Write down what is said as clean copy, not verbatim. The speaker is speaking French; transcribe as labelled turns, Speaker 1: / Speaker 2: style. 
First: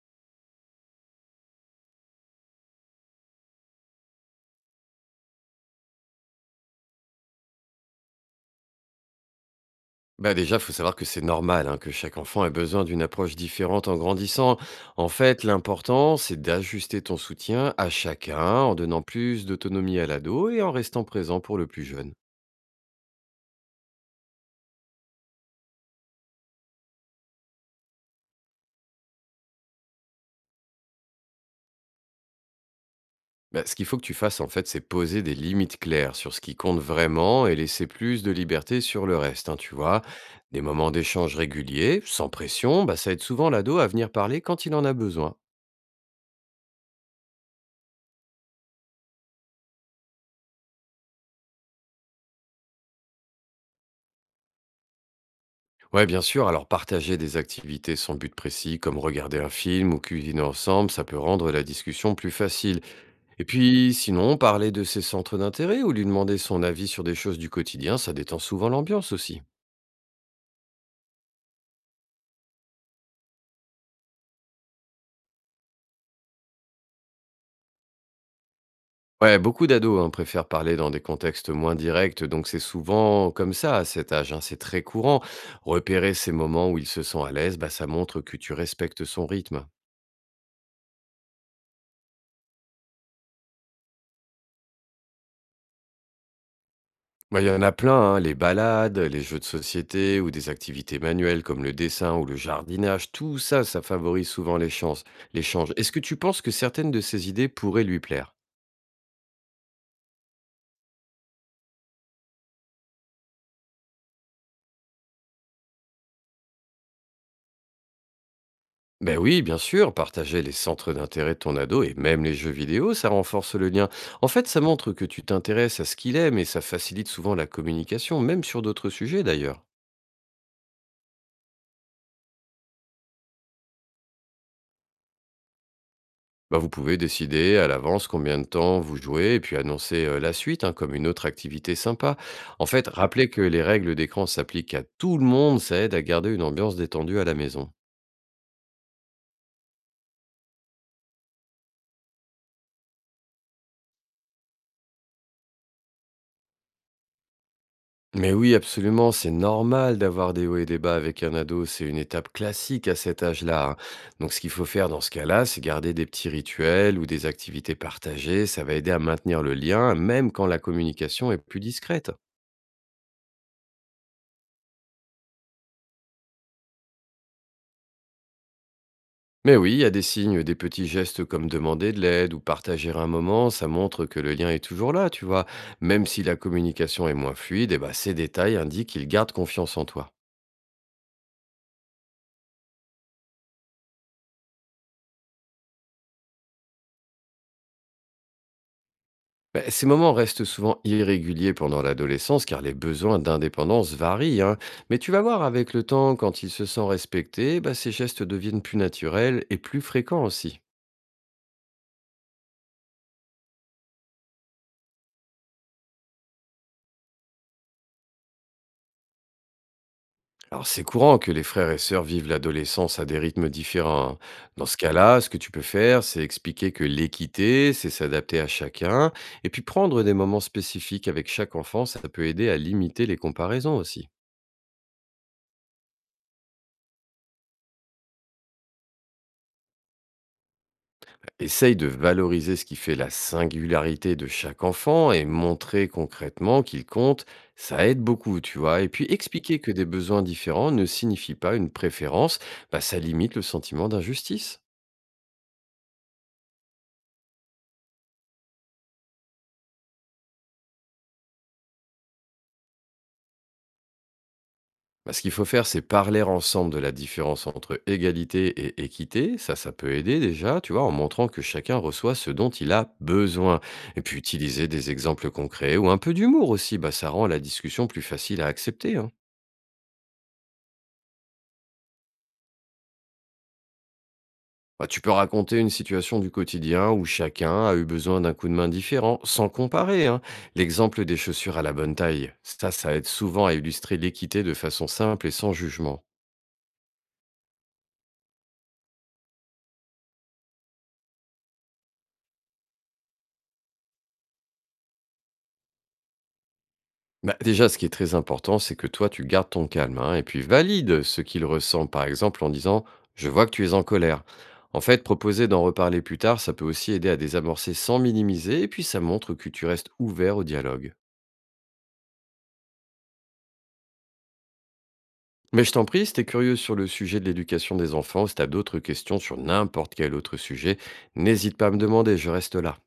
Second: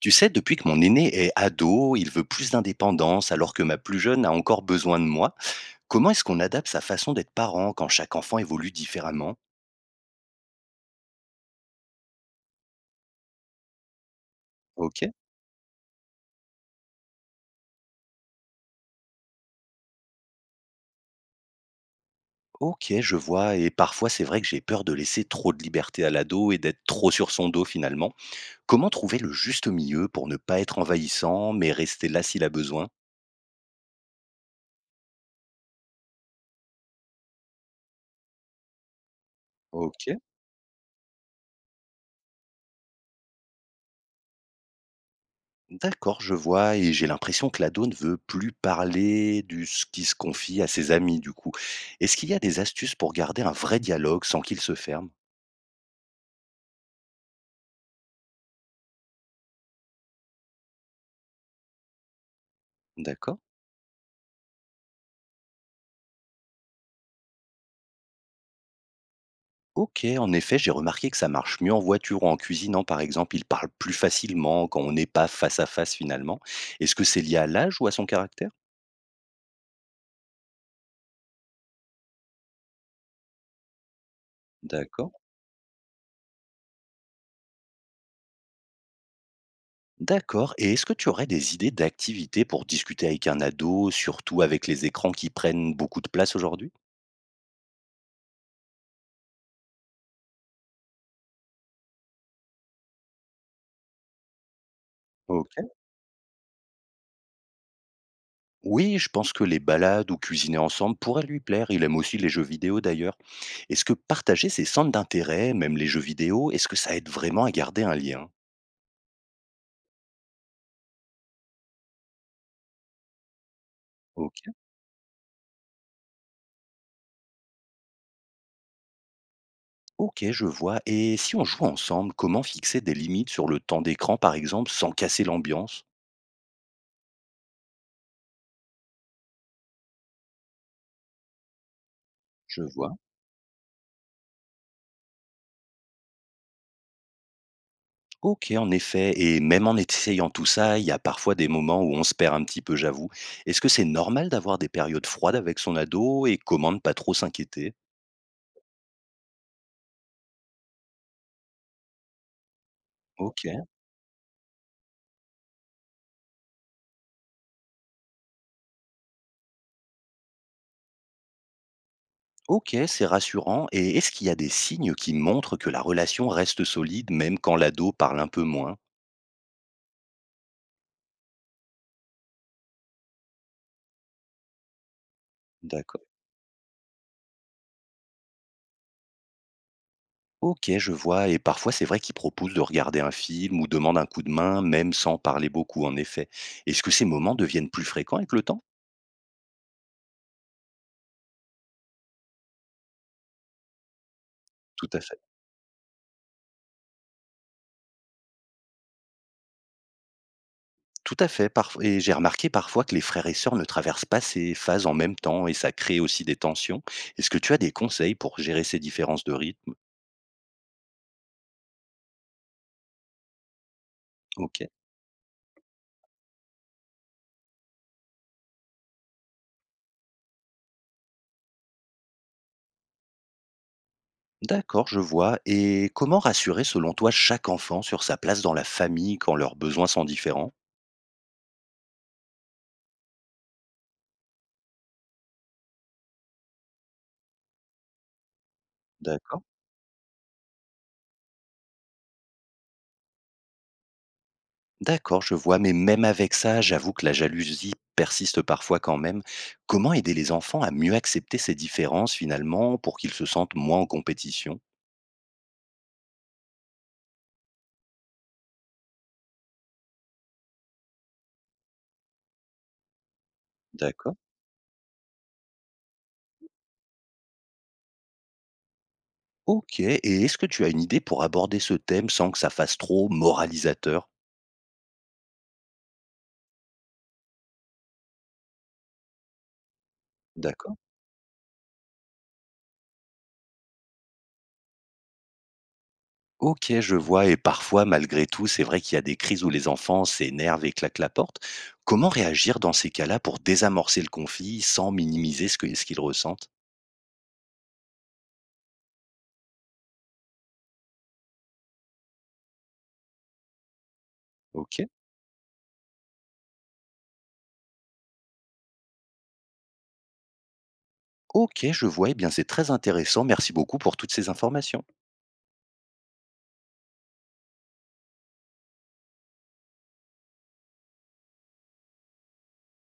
Speaker 1: Tu sais, depuis que mon aîné est ado, il veut plus d'indépendance alors que ma plus jeune a encore besoin de moi. Comment est-ce qu'on adapte sa façon d'être parent quand chaque enfant évolue différemment?
Speaker 2: Bah, déjà, faut savoir que c'est normal, hein, que chaque enfant ait besoin d'une approche différente en grandissant.
Speaker 1: Ok,
Speaker 2: En fait, l'important, c'est d'ajuster ton soutien à chacun en donnant plus d'autonomie à l'ado et en restant présent pour le plus jeune.
Speaker 1: ok, je vois. Et parfois, c'est vrai que j'ai peur de laisser trop de liberté à l'ado et d'être trop sur son dos finalement. Comment trouver le juste milieu pour ne pas être envahissant mais rester là s'il a besoin?
Speaker 2: Bah, ce qu'il faut que tu fasses, en fait, c'est poser des limites claires sur ce qui compte vraiment et laisser plus de liberté sur le reste, hein, tu vois.
Speaker 1: Ok.
Speaker 2: Des moments d'échange réguliers, sans pression, bah, ça aide souvent l'ado à venir parler quand il en a besoin.
Speaker 1: D'accord, je vois, et j'ai l'impression que l'ado ne veut plus parler du ce qui se confie à ses amis, du coup. Est-ce qu'il y a des astuces pour garder un vrai dialogue sans qu'il se ferme?
Speaker 2: Ouais, bien sûr. Alors, partager des activités sans but précis, comme regarder un film ou cuisiner ensemble, ça peut rendre la discussion plus facile.
Speaker 1: D'accord.
Speaker 2: Et puis, sinon, parler de ses centres d'intérêt ou lui demander son avis sur des choses du quotidien, ça détend souvent l'ambiance aussi.
Speaker 1: Ok, en effet, j'ai remarqué que ça marche mieux en voiture ou en cuisinant, par exemple. Il parle plus facilement quand on n'est pas face à face, finalement. Est-ce que c'est lié à l'âge ou à son caractère?
Speaker 2: Ouais, beaucoup d'ados hein, préfèrent parler dans des contextes moins directs, donc c'est souvent comme ça à cet âge, hein, c'est très
Speaker 1: D'accord.
Speaker 2: courant. Repérer ces moments où il se sent à l'aise, bah, ça montre que tu respectes son rythme.
Speaker 1: D'accord. Et est-ce que tu aurais des idées d'activités pour discuter avec un ado, surtout avec les écrans qui prennent beaucoup de place aujourd'hui?
Speaker 2: Bah, il y en a plein, hein, les balades, les jeux de société ou des activités manuelles comme le dessin ou le jardinage, tout ça, ça favorise souvent les l'échange. Est-ce que tu penses que certaines de ces idées pourraient lui plaire?
Speaker 1: Oui, je pense que les balades ou cuisiner ensemble pourraient lui plaire. Il aime aussi les jeux vidéo d'ailleurs. Est-ce que partager ses centres d'intérêt, même les jeux vidéo, est-ce que ça aide vraiment à garder un lien?
Speaker 2: Ben oui, bien sûr, partager les centres d'intérêt de ton ado et même les jeux vidéo, ça renforce le lien. En
Speaker 1: Ok,
Speaker 2: fait, ça montre que tu t'intéresses à ce qu'il aime et ça facilite souvent la communication, même sur d'autres sujets d'ailleurs.
Speaker 1: ok, je vois. Et si on joue ensemble, comment fixer des limites sur le temps d'écran, par exemple, sans casser l'ambiance?
Speaker 2: Bah, vous pouvez décider à l'avance combien de temps vous jouez et puis annoncer la suite hein, comme une autre activité sympa.
Speaker 1: Je
Speaker 2: En fait,
Speaker 1: vois.
Speaker 2: rappelez que les règles d'écran s'appliquent à tout le monde, ça aide à garder une ambiance détendue à la maison.
Speaker 1: Ok, en effet. Et même en essayant tout ça, il y a parfois des moments où on se perd un petit peu, j'avoue. Est-ce que c'est normal d'avoir des périodes froides avec son ado et comment ne pas trop s'inquiéter?
Speaker 2: Mais oui, absolument, c'est normal d'avoir des hauts et des bas avec un ado, c'est une étape classique à cet
Speaker 1: Ok.
Speaker 2: âge-là, hein. Donc ce qu'il faut faire dans ce cas-là, c'est garder des petits rituels ou des activités partagées, ça va aider à maintenir le lien, même quand la communication est plus discrète.
Speaker 1: Ok, c'est rassurant. Et est-ce qu'il y a des signes qui montrent que la relation reste solide même quand l'ado parle un peu moins?
Speaker 2: Mais oui, il y a des signes, des petits gestes comme demander de l'aide ou partager un moment, ça montre que le lien est toujours là, tu vois.
Speaker 1: D'accord.
Speaker 2: Même si la communication est moins fluide, eh ben, ces détails indiquent qu'il garde confiance en toi.
Speaker 1: Ok, je vois. Et parfois, c'est vrai qu'ils proposent de regarder un film ou demandent un coup de main, même sans parler beaucoup, en effet. Est-ce que ces moments deviennent plus fréquents avec le temps?
Speaker 2: Ben, ces moments restent souvent irréguliers pendant l'adolescence car les besoins d'indépendance varient, hein.
Speaker 1: Tout
Speaker 2: Mais
Speaker 1: à
Speaker 2: tu
Speaker 1: fait.
Speaker 2: vas voir avec le temps, quand il se sent respecté, ben, ces gestes deviennent plus naturels et plus fréquents aussi.
Speaker 1: Tout à fait. Et j'ai remarqué parfois que les frères et sœurs ne traversent pas ces phases en même temps et ça crée aussi des tensions. Est-ce que tu as des conseils pour gérer ces différences de rythme?
Speaker 2: Alors, c'est courant que les frères et sœurs vivent l'adolescence à des rythmes différents, hein.
Speaker 1: Ok.
Speaker 2: Dans ce cas-là, ce que tu peux faire, c'est expliquer que l'équité, c'est s'adapter à chacun, et puis prendre des moments spécifiques avec chaque enfant, ça peut aider à limiter les comparaisons aussi.
Speaker 1: D'accord, je vois. Et comment rassurer, selon toi, chaque enfant sur sa place dans la famille quand leurs besoins sont différents?
Speaker 2: Essaye de valoriser ce qui fait la singularité de chaque enfant et montrer concrètement qu'il compte, ça aide beaucoup, tu vois. Et puis
Speaker 1: D'accord.
Speaker 2: expliquer que des besoins différents ne signifient pas une préférence, bah, ça limite le sentiment d'injustice.
Speaker 1: D'accord, je vois. Mais même avec ça, j'avoue que la jalousie persiste parfois quand même. Comment aider les enfants à mieux accepter ces différences finalement pour qu'ils se sentent moins en compétition?
Speaker 2: Bah, ce qu'il faut faire, c'est parler ensemble de la différence entre égalité et équité. Ça peut aider déjà, tu vois, en montrant que chacun reçoit ce dont il a besoin. Et
Speaker 1: D'accord.
Speaker 2: puis utiliser des exemples concrets ou un peu d'humour aussi, bah, ça rend la discussion plus facile à accepter, hein.
Speaker 1: Ok. Et est-ce que tu as une idée pour aborder ce thème sans que ça fasse trop moralisateur?
Speaker 2: Bah, tu peux raconter une situation du quotidien où chacun a eu besoin d'un coup de main différent, sans comparer, hein.
Speaker 1: D'accord.
Speaker 2: L'exemple des chaussures à la bonne taille, ça aide souvent à illustrer l'équité de façon simple et sans jugement.
Speaker 1: OK, je vois, et parfois malgré tout, c'est vrai qu'il y a des crises où les enfants s'énervent et claquent la porte. Comment réagir dans ces cas-là pour désamorcer le conflit sans minimiser ce qu'ils ressentent?
Speaker 2: Bah, déjà, ce qui est très important, c'est que toi, tu gardes ton calme hein, et puis valide ce qu'il ressent, par exemple en disant «Je vois que tu es en colère». En
Speaker 1: OK.
Speaker 2: fait, proposer d'en reparler plus tard, ça peut aussi aider à désamorcer sans minimiser et puis ça montre que tu restes ouvert au dialogue.
Speaker 1: OK, je vois. Eh bien, c'est très intéressant. Merci beaucoup pour toutes ces informations.
Speaker 2: Mais je t'en prie, si t'es curieux sur le sujet de l'éducation des enfants, si t'as d'autres questions sur n'importe quel autre sujet, n'hésite pas à me demander, je reste là.